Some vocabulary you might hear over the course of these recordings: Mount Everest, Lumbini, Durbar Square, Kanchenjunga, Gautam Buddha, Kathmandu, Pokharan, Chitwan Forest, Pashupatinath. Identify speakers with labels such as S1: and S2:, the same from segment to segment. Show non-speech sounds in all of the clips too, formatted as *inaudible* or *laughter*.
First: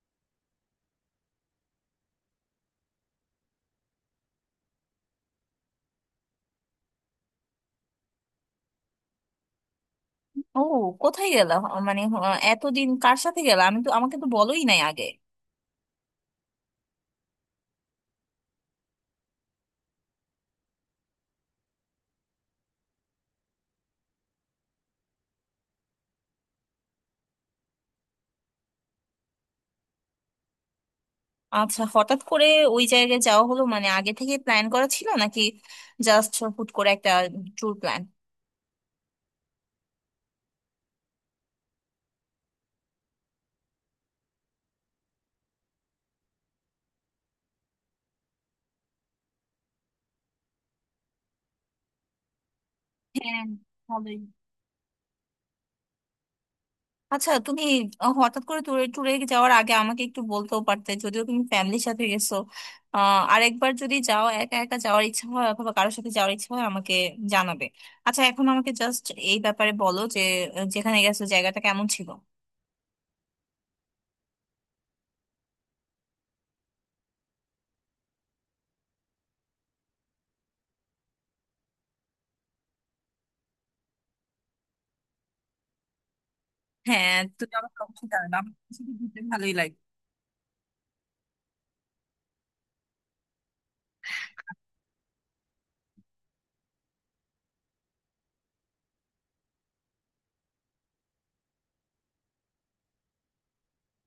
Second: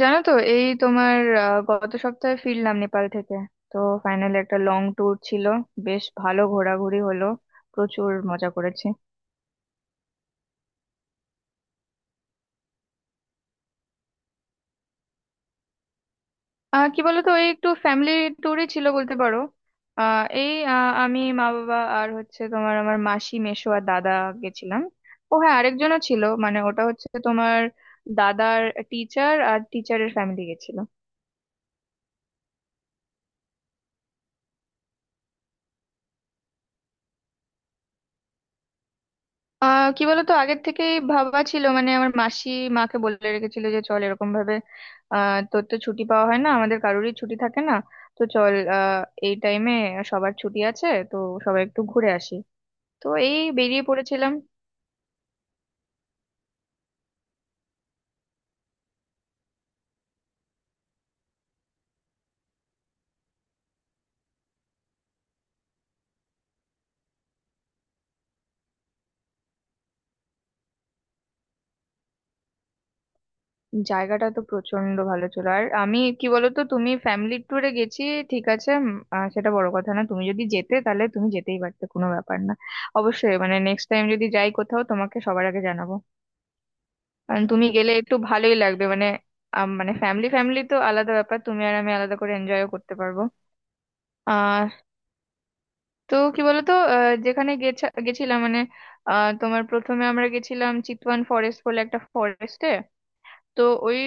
S1: জানো তো এই তোমার গত সপ্তাহে ফিরলাম নেপাল থেকে। তো ফাইনালি একটা লং ট্যুর ছিল, বেশ ভালো ঘোরাঘুরি হলো, প্রচুর মজা করেছি।
S2: ও, কোথায় গেলা? এতদিন কার সাথে গেলা? আমি তো, আমাকে তো বলোই নাই আগে।
S1: কি বলতো, এই একটু ফ্যামিলি ট্যুরই ছিল বলতে পারো। আমি, মা, বাবা আর হচ্ছে তোমার আমার মাসি, মেসো আর দাদা গেছিলাম। ও হ্যাঁ, আরেকজনও ছিল, মানে ওটা হচ্ছে তোমার দাদার টিচার আর টিচারের ফ্যামিলি গেছিল।
S2: আচ্ছা, হঠাৎ করে ওই জায়গায় যাওয়া হলো, মানে আগে থেকে প্ল্যান করা ছিল, নাকি জাস্ট হুট করে একটা ট্যুর প্ল্যান?
S1: কি বলতো, আগের থেকেই ভাবা ছিল, মানে আমার মাসি মাকে বলে রেখেছিল যে চল এরকম ভাবে, তোর তো ছুটি পাওয়া হয় না, আমাদের কারোরই ছুটি থাকে না, তো চল এই টাইমে সবার ছুটি আছে তো, সবাই একটু ঘুরে আসি। তো এই
S2: হ্যাঁ,
S1: বেরিয়ে
S2: ভালোই।
S1: পড়েছিলাম।
S2: আচ্ছা তুমি হঠাৎ করে ট্যুরে ট্যুরে যাওয়ার আগে আমাকে একটু বলতেও পারতে, যদিও তুমি ফ্যামিলির সাথে গেছো। আরেকবার যদি যাও, একা একা যাওয়ার ইচ্ছা হয় অথবা কারোর সাথে যাওয়ার ইচ্ছা হয়, আমাকে জানাবে। আচ্ছা এখন আমাকে জাস্ট এই ব্যাপারে বলো যে যেখানে গেছো জায়গাটা কেমন ছিল।
S1: জায়গাটা তো প্রচন্ড ভালো ছিল। আর আমি কি বলতো, তুমি ফ্যামিলি ট্যুরে গেছি ঠিক আছে, সেটা বড় কথা না, তুমি যদি যেতে তাহলে তুমি যেতেই পারতে, কোনো ব্যাপার না। অবশ্যই মানে নেক্সট টাইম যদি যাই কোথাও তোমাকে সবার আগে জানাবো।
S2: হ্যাঁ
S1: কারণ
S2: তুমি
S1: তুমি
S2: আমাকে
S1: গেলে
S2: অবশ্যই
S1: একটু
S2: জানাবে, আমার
S1: ভালোই লাগবে,
S2: আসলে
S1: মানে
S2: ঘুরতে ভালোই লাগে।
S1: মানে ফ্যামিলি ফ্যামিলি তো আলাদা ব্যাপার, তুমি আর আমি আলাদা করে এনজয়ও করতে পারবো। আহ তো কি বলতো, যেখানে গেছিলাম মানে, তোমার প্রথমে আমরা গেছিলাম চিতওয়ান ফরেস্ট বলে একটা ফরেস্টে। তো ওই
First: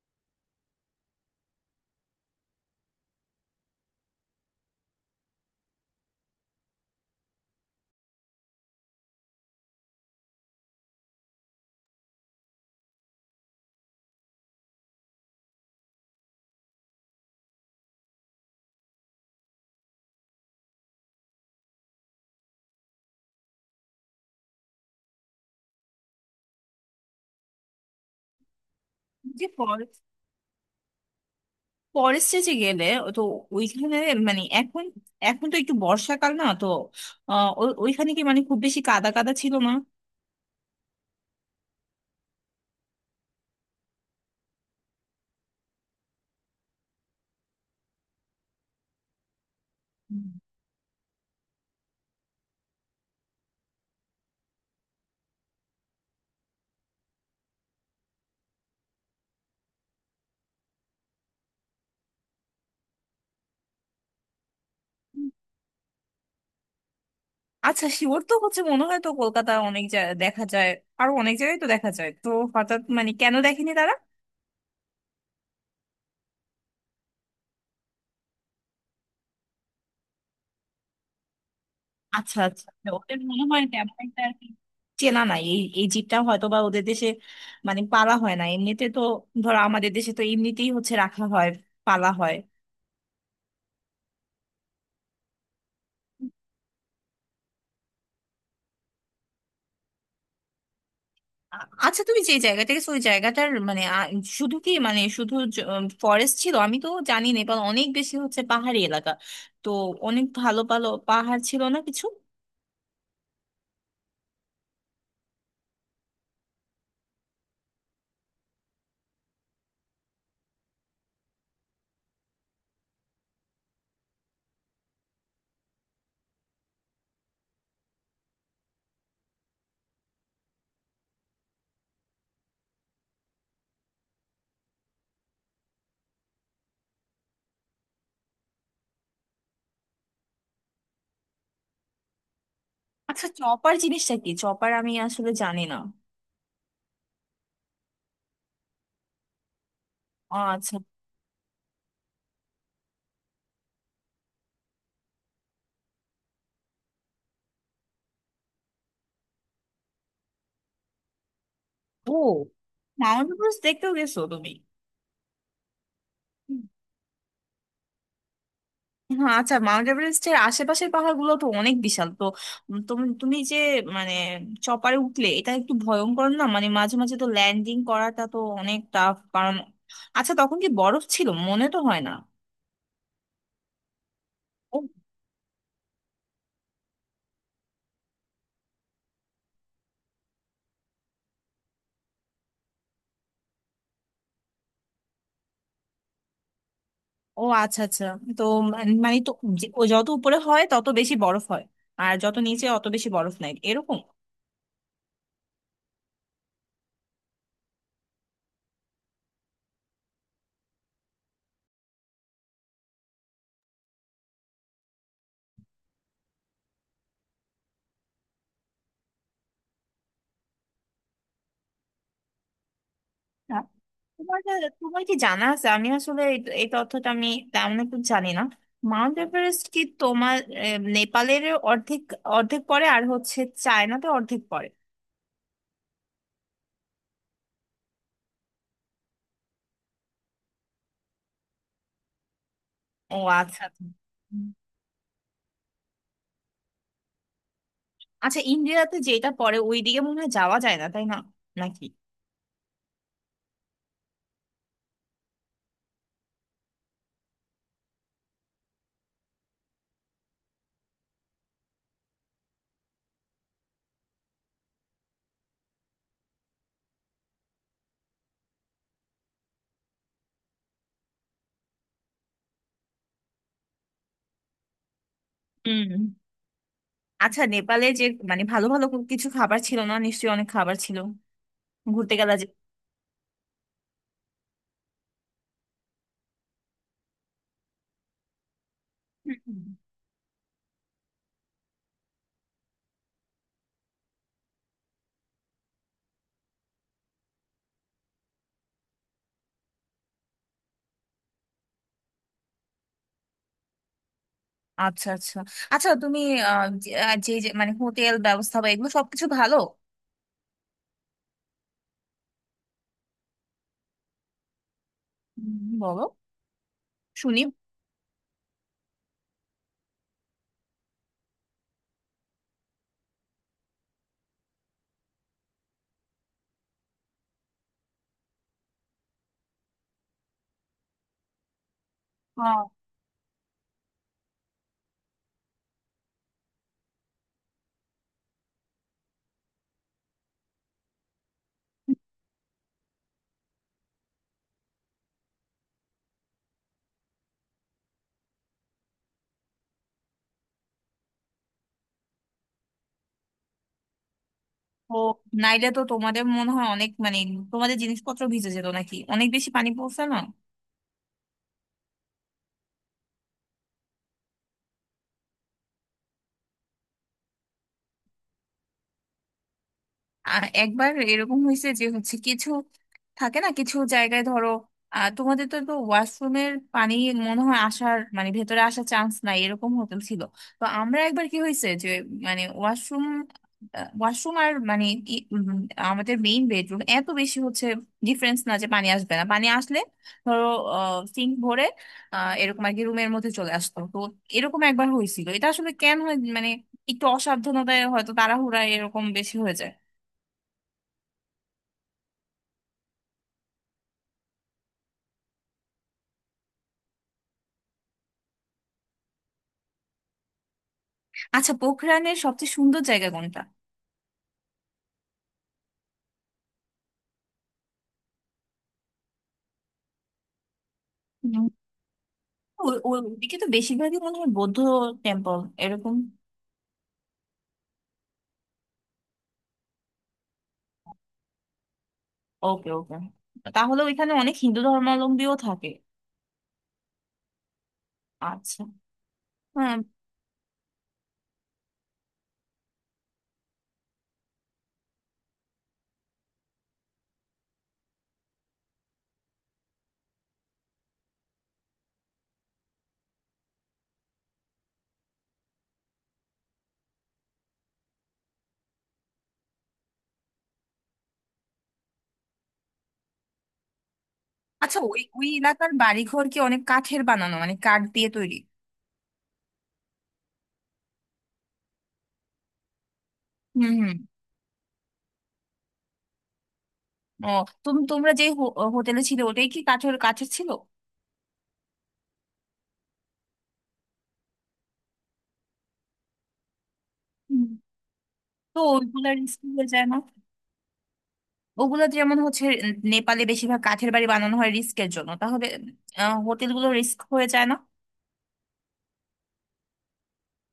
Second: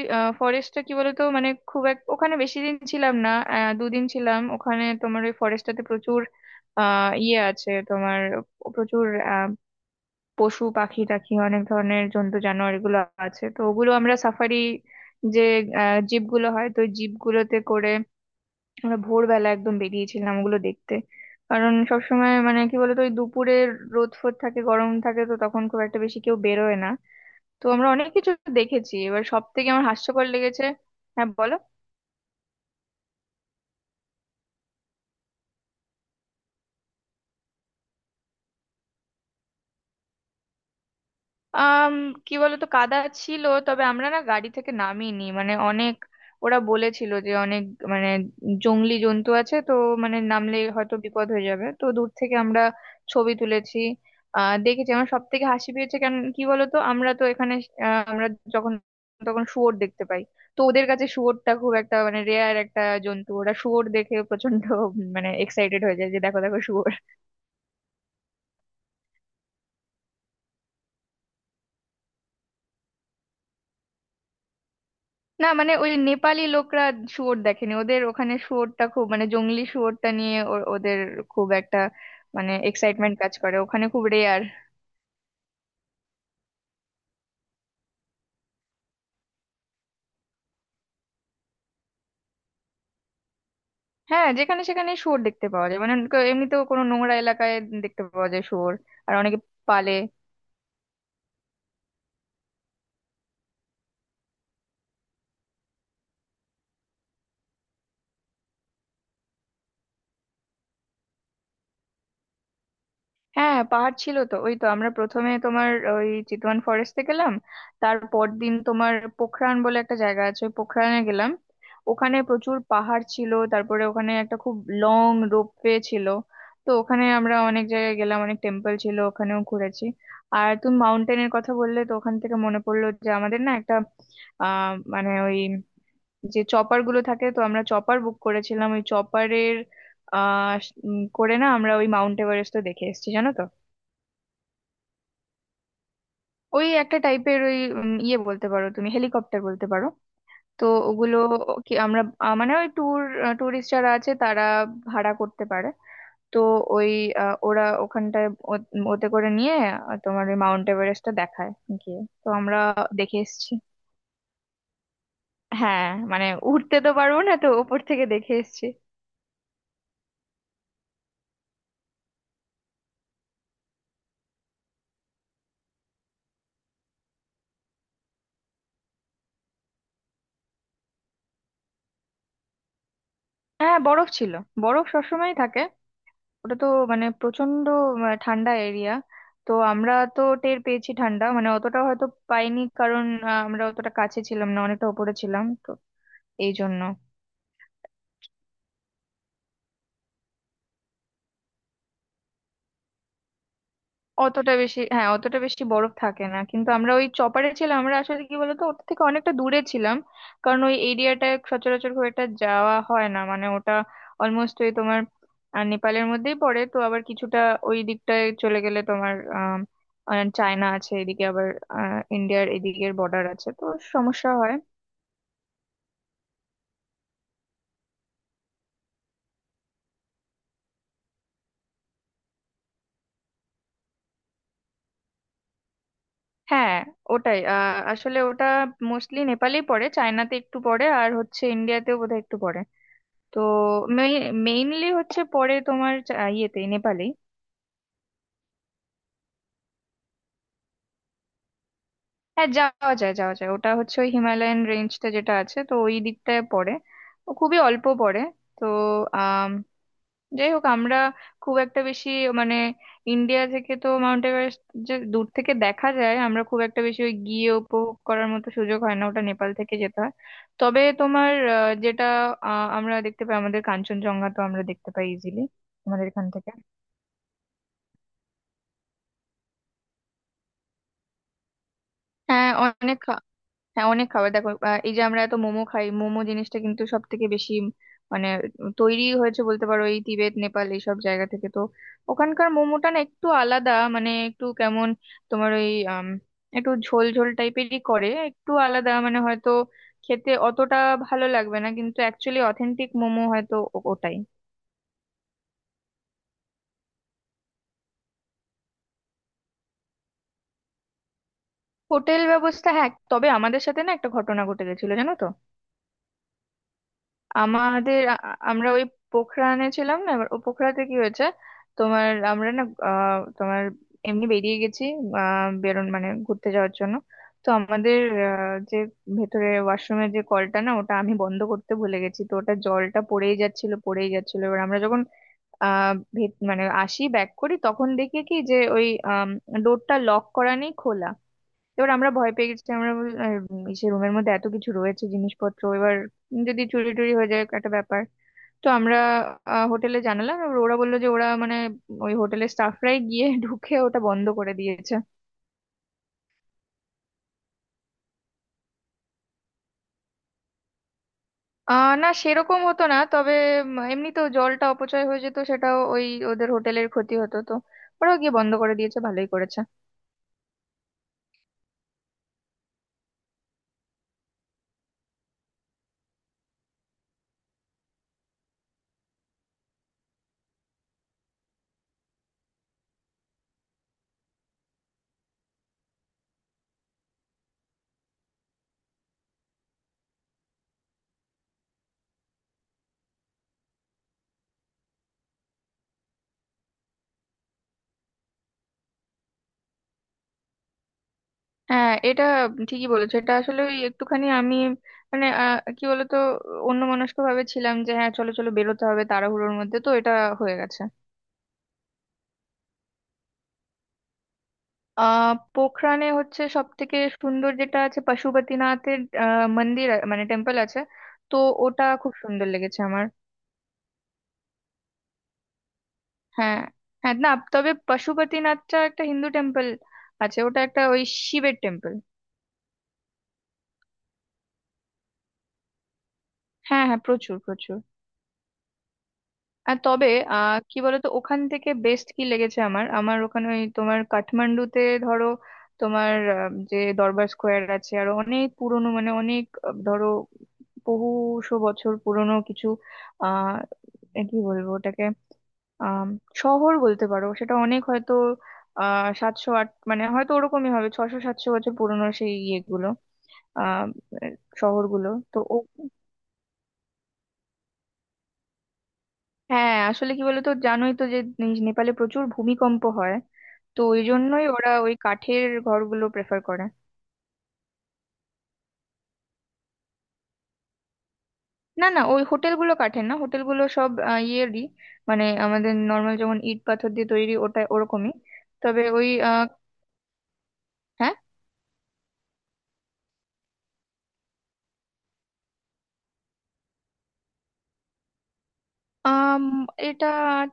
S1: ফরেস্টটা কি বলতো, মানে খুব এক ওখানে বেশি দিন ছিলাম না, দুদিন ছিলাম ওখানে। তোমার ওই ফরেস্টটাতে প্রচুর ইয়ে আছে তোমার, প্রচুর পশু পাখি টাখি, অনেক ধরনের জন্তু জানোয়ার এগুলো আছে তো। ওগুলো আমরা সাফারি যে জিপগুলো হয় তো জিপগুলোতে করে আমরা ভোরবেলা একদম বেরিয়েছিলাম ওগুলো দেখতে। কারণ সবসময় মানে কি বলতো ওই দুপুরে রোদ ফোদ থাকে, গরম থাকে, তো তখন খুব একটা বেশি কেউ বেরোয় না। তো আমরা অনেক কিছু দেখেছি। এবার সব
S2: যে
S1: থেকে আমার হাস্যকর লেগেছে হ্যাঁ, বলো।
S2: ফরেস্টে যে গেলে, ও তো ওইখানে, মানে এখন, এখন তো একটু বর্ষাকাল, না তো? ওইখানে কি মানে খুব বেশি কাদা কাদা ছিল না?
S1: আম কি বলতো, কাদা ছিল তবে আমরা না গাড়ি থেকে নামিনি, মানে অনেক ওরা বলেছিল যে অনেক মানে জংলি জন্তু আছে তো, মানে
S2: হুম।
S1: নামলে হয়তো বিপদ হয়ে যাবে, তো দূর থেকে আমরা ছবি তুলেছি। দেখেছি। আমার সব থেকে হাসি পেয়েছে কেন কি বলতো, আমরা তো এখানে আমরা যখন তখন শুয়োর দেখতে পাই। তো ওদের কাছে শুয়োরটা খুব একটা মানে রেয়ার একটা জন্তু, ওরা শুয়োর দেখে প্রচন্ড মানে এক্সাইটেড হয়ে যায় যে দেখো দেখো শুয়োর।
S2: আচ্ছা, শিওর তো হচ্ছে মনে হয় তো, কলকাতা অনেক জায়গায় দেখা যায়, আরো অনেক জায়গায় তো দেখা যায় তো। হঠাৎ মানে কেন দেখেনি তারা?
S1: না মানে ওই নেপালি লোকরা শুয়োর দেখেনি, ওদের ওখানে শুয়োরটা খুব মানে জঙ্গলি শুয়োরটা নিয়ে ওদের খুব একটা
S2: আচ্ছা
S1: মানে
S2: আচ্ছা আচ্ছা।
S1: এক্সাইটমেন্ট
S2: ওদের
S1: কাজ
S2: মনে
S1: করে,
S2: হয়
S1: ওখানে
S2: তেমন
S1: খুব
S2: একটা আর
S1: রেয়ার।
S2: কি চেনা নাই এই এই জীবটা, হয়তো বা ওদের দেশে মানে পালা হয় না এমনিতে তো। ধরো, আমাদের দেশে তো এমনিতেই হচ্ছে রাখা হয়, পালা হয়।
S1: হ্যাঁ, যেখানে সেখানে শুয়োর দেখতে পাওয়া যায়, মানে এমনিতেও কোনো নোংরা এলাকায় দেখতে পাওয়া যায় শুয়োর আর অনেকে পালে।
S2: আ- আচ্ছা তুমি যে জায়গা থেকে ওই জায়গাটার মানে শুধু কি মানে শুধু ফরেস্ট ছিল? আমি তো জানি না, নেপাল অনেক বেশি হচ্ছে পাহাড়ি এলাকা, তো অনেক ভালো ভালো পাহাড় ছিল না কিছু?
S1: হ্যাঁ, পাহাড় ছিল তো। ওই তো আমরা প্রথমে তোমার ওই চিতওয়ান ফরেস্টে গেলাম, তারপর দিন তোমার পোখরান বলে একটা জায়গা আছে ওই পোখরানে গেলাম। ওখানে প্রচুর পাহাড় ছিল, তারপরে ওখানে একটা খুব লং রোপওয়ে ছিল, তো ওখানে আমরা অনেক জায়গায় গেলাম, অনেক টেম্পল ছিল ওখানেও ঘুরেছি। আর তুমি মাউন্টেনের কথা বললে তো ওখান থেকে মনে পড়লো যে আমাদের না একটা মানে ওই যে চপার গুলো থাকে তো আমরা চপার বুক করেছিলাম, ওই চপারের আহ করে না আমরা ওই মাউন্ট এভারেস্ট তো দেখে এসেছি
S2: আচ্ছা
S1: জানো তো।
S2: চপার জিনিসটা কি? চপার আমি আসলে জানি না।
S1: ওই একটা টাইপের ওই ইয়ে বলতে পারো, তুমি হেলিকপ্টার বলতে পারো।
S2: ও
S1: তো
S2: আচ্ছা।
S1: ওগুলো কি আমরা মানে ওই ট্যুরিস্ট যারা আছে তারা ভাড়া করতে পারে। তো ওই ওরা ওখানটায় ওতে করে নিয়ে তোমার ওই মাউন্ট এভারেস্টটা দেখায়, গিয়ে
S2: ও,
S1: তো আমরা দেখে
S2: মাউন্ট
S1: এসেছি।
S2: এভারেস্ট দেখতেও গেছো তুমি?
S1: হ্যাঁ, মানে উঠতে তো পারবো না, তো ওপর থেকে দেখে এসেছি।
S2: হ্যাঁ, আচ্ছা মাউন্ট এভারেস্টের আশেপাশের পাহাড়গুলো তো অনেক বিশাল তো। উম, তুমি তুমি যে মানে চপারে উঠলে এটা একটু ভয়ঙ্কর না? মানে মাঝে মাঝে তো ল্যান্ডিং করাটা তো অনেক টাফ, কারণ আচ্ছা তখন কি বরফ ছিল? মনে তো হয় না।
S1: হ্যাঁ, বরফ ছিল,
S2: ও।
S1: বরফ সবসময় থাকে। ওটা তো মানে প্রচন্ড ঠান্ডা এরিয়া। তো আমরা তো টের পেয়েছি ঠান্ডা, মানে অতটা হয়তো পাইনি কারণ আমরা অতটা কাছে ছিলাম না, অনেকটা উপরে ছিলাম তো, এই জন্য।
S2: ও আচ্ছা আচ্ছা। তো মানে তো ও যত উপরে হয় তত বেশি বরফ হয়, আর যত নিচে অত বেশি বরফ নাই, এরকম?
S1: অতটা বেশি, হ্যাঁ, অতটা বেশি বরফ থাকে না। কিন্তু আমরা ওই চপারে ছিলাম, আমরা আসলে কি বলতো ওটা থেকে অনেকটা দূরে ছিলাম, কারণ ওই এরিয়াটা সচরাচর খুব একটা যাওয়া হয় না, মানে ওটা অলমোস্ট ওই তোমার নেপালের মধ্যেই পড়ে। তো আবার কিছুটা ওই দিকটায় চলে গেলে তোমার চায়না আছে, এদিকে আবার ইন্ডিয়ার এদিকের বর্ডার আছে
S2: না,
S1: তো সমস্যা
S2: তোমার
S1: হয়।
S2: তোমার কি জানা আছে? আমি আসলে এই এই তথ্যটা আমি তেমন একটু জানি না। মাউন্ট এভারেস্ট কি তোমার নেপালের অর্ধেক, অর্ধেক পড়ে আর হচ্ছে চায়নাতে অর্ধেক পড়ে?
S1: হ্যাঁ, ওটাই আসলে ওটা মোস্টলি নেপালেই পড়ে, চায়নাতে একটু পড়ে আর হচ্ছে ইন্ডিয়াতেও বোধহয় একটু পড়ে।
S2: ও
S1: তো
S2: আচ্ছা আচ্ছা। হুম।
S1: মেইনলি হচ্ছে পরে তোমার ইয়েতে, নেপালে।
S2: আচ্ছা ইন্ডিয়াতে যেটা পড়ে ওইদিকে মনে হয় যাওয়া যায় না, তাই না? নাকি?
S1: হ্যাঁ, যাওয়া যায়, যাওয়া যায়, ওটা হচ্ছে ওই হিমালয়ান রেঞ্জটা যেটা আছে তো ওই দিকটায় পড়ে। ও খুবই অল্প পড়ে। তো আম, যাই হোক, আমরা খুব একটা বেশি মানে ইন্ডিয়া থেকে তো মাউন্ট এভারেস্ট যে দূর থেকে দেখা যায়, আমরা খুব একটা বেশি ওই গিয়ে উপভোগ করার মতো সুযোগ হয় না, ওটা নেপাল থেকে যেতে হয়। তবে তোমার যেটা আমরা দেখতে পাই আমাদের কাঞ্চনজঙ্ঘা, তো আমরা দেখতে পাই ইজিলি
S2: হুম।
S1: আমাদের এখান থেকে।
S2: আচ্ছা নেপালে যে মানে ভালো ভালো কিছু খাবার ছিল না নিশ্চয়ই? অনেক খাবার ছিল ঘুরতে গেলা যে।
S1: হ্যাঁ, অনেক। হ্যাঁ, অনেক খাবার। দেখো এই যে আমরা এত মোমো খাই, মোমো জিনিসটা কিন্তু সব থেকে বেশি মানে তৈরি
S2: হুম,
S1: হয়েছে
S2: হুম।
S1: বলতে পারো এই তিবেত নেপাল এইসব জায়গা থেকে। তো ওখানকার মোমোটা না একটু আলাদা, মানে একটু কেমন তোমার ওই আম, একটু ঝোল ঝোল টাইপেরই করে, একটু আলাদা। মানে হয়তো খেতে অতটা ভালো লাগবে না, কিন্তু অ্যাকচুয়ালি অথেন্টিক মোমো হয়তো ওটাই।
S2: আচ্ছা আচ্ছা। আচ্ছা তুমি আহ, যে যে- মানে হোটেল ব্যবস্থা বা এগুলো সবকিছু ভালো?
S1: হোটেল ব্যবস্থা হ্যাঁ, তবে আমাদের সাথে না একটা ঘটনা ঘটে গেছিল, জানো তো।
S2: হুম, বলো, শুনি।
S1: আমাদের আমরা ওই পোখরানে ছিলাম না এবার, ও পোখরাতে কি হয়েছে তোমার, আমরা না তোমার এমনি বেরিয়ে গেছি, বেরোন মানে ঘুরতে যাওয়ার জন্য। তো আমাদের যে ভেতরে ওয়াশরুমের যে কলটা না, ওটা আমি বন্ধ করতে ভুলে গেছি, তো ওটা
S2: আহ,
S1: জলটা পড়েই যাচ্ছিল, পড়েই যাচ্ছিল। এবার আমরা যখন মানে আসি, ব্যাক করি, তখন দেখি কি যে ওই ডোরটা লক করা নেই, খোলা। এবার আমরা ভয় পেয়ে গেছি। আমরা আর ইসে রুমের মধ্যে এত কিছু রয়েছে জিনিসপত্র, এবার যদি চুরি টুরি হয়ে যায় একটা ব্যাপার। তো আমরা হোটেলে জানালাম, এবার ওরা বললো যে ওরা, মানে ওই হোটেলের স্টাফরাই গিয়ে *laughs* ঢুকে ওটা বন্ধ করে দিয়েছে।
S2: ও, নাইলে তো তোমাদের মনে হয় অনেক মানে তোমাদের জিনিসপত্র ভিজে যেত নাকি? অনেক বেশি পানি পড়ছে না?
S1: না, সেরকম হতো না, তবে এমনি তো জলটা অপচয় হয়ে যেত, সেটাও ওই ওদের হোটেলের ক্ষতি হতো তো, ওরাও গিয়ে বন্ধ করে দিয়েছে, ভালোই করেছে।
S2: একবার এরকম হয়েছে যে হচ্ছে কিছু থাকে না কিছু জায়গায়। ধরো, তোমাদের তো, তো ওয়াশরুমের পানি মনে হয় আসার মানে ভেতরে আসার চান্স নাই এরকম হোটেল ছিল। তো আমরা একবার কি হয়েছে যে মানে ওয়াশরুম, ওয়াশরুম আর মানে ই- উম, আমাদের মেইন বেডরুম এত বেশি হচ্ছে ডিফারেন্স না যে পানি আসবে না, পানি আসলে ধরো সিঙ্ক ভরে এরকম আর কি রুমের মধ্যে চলে আসতো তো। এরকম একবার হয়েছিল। এটা আসলে কেন হয় মানে একটু অসাবধানতায় হয়তো, তাড়াহুড়া এরকম বেশি হয়ে যায়।
S1: হ্যাঁ, এটা ঠিকই বলেছো। এটা আসলে ওই একটুখানি আমি মানে কি বলতো অন্যমনস্ক ভাবে ছিলাম যে হ্যাঁ চলো চলো বেরোতে হবে, তাড়াহুড়োর মধ্যে তো এটা হয়ে গেছে।
S2: আচ্ছা পোখরানের সবচেয়ে সুন্দর জায়গা কোনটা?
S1: পোখরানে হচ্ছে সব থেকে সুন্দর যেটা আছে পশুপতিনাথের মন্দির মানে টেম্পল আছে। তো
S2: উম,
S1: ওটা খুব সুন্দর লেগেছে আমার।
S2: ওদিকে তো বেশিরভাগই মনে হয় বৌদ্ধ টেম্পল এরকম?
S1: হ্যাঁ, হ্যাঁ, না, তবে পশুপতিনাথটা একটা হিন্দু টেম্পল আছে, ওটা একটা ওই শিবের টেম্পল।
S2: ওকে ওকে। তাহলে ওইখানে অনেক হিন্দু ধর্মাবলম্বীও থাকে?
S1: হ্যাঁ, হ্যাঁ, প্রচুর, প্রচুর।
S2: আচ্ছা।
S1: আর
S2: হ্যাঁ।
S1: তবে কি বলতো ওখান থেকে বেস্ট কি লেগেছে আমার, আমার ওখানে ওই তোমার কাঠমান্ডুতে ধরো তোমার যে দরবার স্কোয়ার আছে আর অনেক পুরনো মানে অনেক ধরো বহুশো বছর পুরনো কিছু আহ এ কি বলবো ওটাকে, আহ শহর বলতে পারো, সেটা অনেক হয়তো 708 মানে হয়তো ওরকমই হবে, 600-700 বছর পুরনো সেই ইয়েগুলো, আহ
S2: আচ্ছা ওই,
S1: শহরগুলো।
S2: ওই
S1: তো
S2: এলাকার বাড়িঘর কি অনেক কাঠের বানানো মানে কাঠ দিয়ে তৈরি?
S1: হ্যাঁ, আসলে কি বলতো জানোই তো যে নেপালে প্রচুর ভূমিকম্প হয়,
S2: হুম
S1: তো
S2: হুম।
S1: ওই জন্যই ওরা ওই কাঠের ঘরগুলো প্রেফার করে।
S2: ও তুমি, তোমরা যে হোটেলে ছিল ওটাই কি কাঠের কাঠের ছিল?
S1: না, না, ওই হোটেলগুলো কাঠের না, হোটেলগুলো সব ইয়েরই, মানে আমাদের নর্মাল যেমন ইট পাথর দিয়ে তৈরি,
S2: উম,
S1: ওটা ওরকমই।
S2: তো
S1: তবে ওই
S2: ওইগুলা রিস্ক হয়ে যায় না?
S1: হ্যাঁ।
S2: ওগুলা যেমন হচ্ছে নেপালে বেশিরভাগ কাঠের বাড়ি বানানো হয় রিস্কের জন্য, তাহলে হোটেলগুলো রিস্ক হয়ে যায়
S1: আম, এটা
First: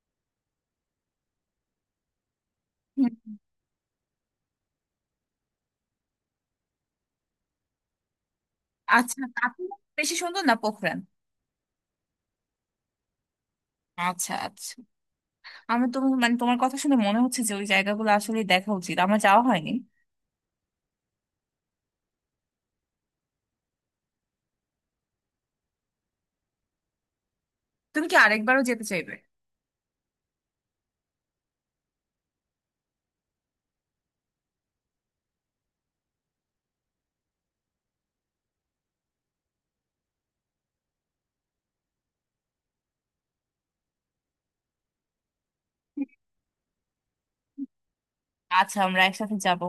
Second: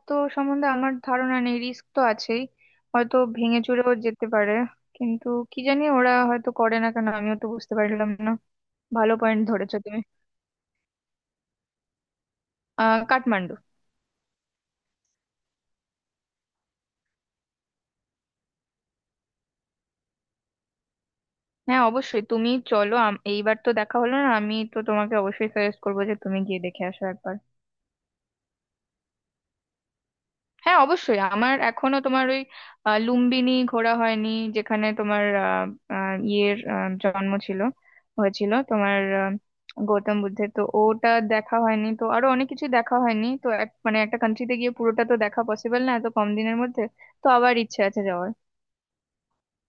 S1: তো সম্বন্ধে আমার ধারণা নেই, রিস্ক তো আছেই,
S2: না?
S1: হয়তো ভেঙে চুরেও যেতে পারে, কিন্তু কি জানি, ওরা হয়তো করে না কেন, আমিও তো বুঝতে পারলাম না। ভালো
S2: আচ্ছা
S1: পয়েন্ট
S2: কাঠুয়া
S1: ধরেছো তুমি।
S2: বেশি সুন্দর না পোখরান?
S1: কাঠমান্ডু।
S2: আচ্ছা আচ্ছা, আমি তো মানে তোমার কথা শুনে মনে হচ্ছে যে ওই জায়গাগুলো আসলে দেখা উচিত, আমার যাওয়া হয়নি।
S1: হ্যাঁ, অবশ্যই, তুমি চলো। এইবার তো দেখা হলো না, আমি তো তোমাকে অবশ্যই সাজেস্ট করবো যে তুমি গিয়ে দেখে আসো একবার।
S2: তুমি কি আরেকবারও যেতে চাইবে?
S1: হ্যাঁ, অবশ্যই, আমার এখনো তোমার ওই লুম্বিনী ঘোরা হয়নি, যেখানে তোমার আহ, আহ, ইয়ের জন্ম ছিল, হয়েছিল তোমার গৌতম বুদ্ধের। তো ওটা দেখা হয়নি, তো আরো অনেক কিছু দেখা হয়নি, তো মানে একটা কান্ট্রিতে গিয়ে পুরোটা তো দেখা পসিবল না এত কম দিনের মধ্যে। তো আবার ইচ্ছে আছে যাওয়ার।
S2: আচ্ছা আমরা একসাথে যাব।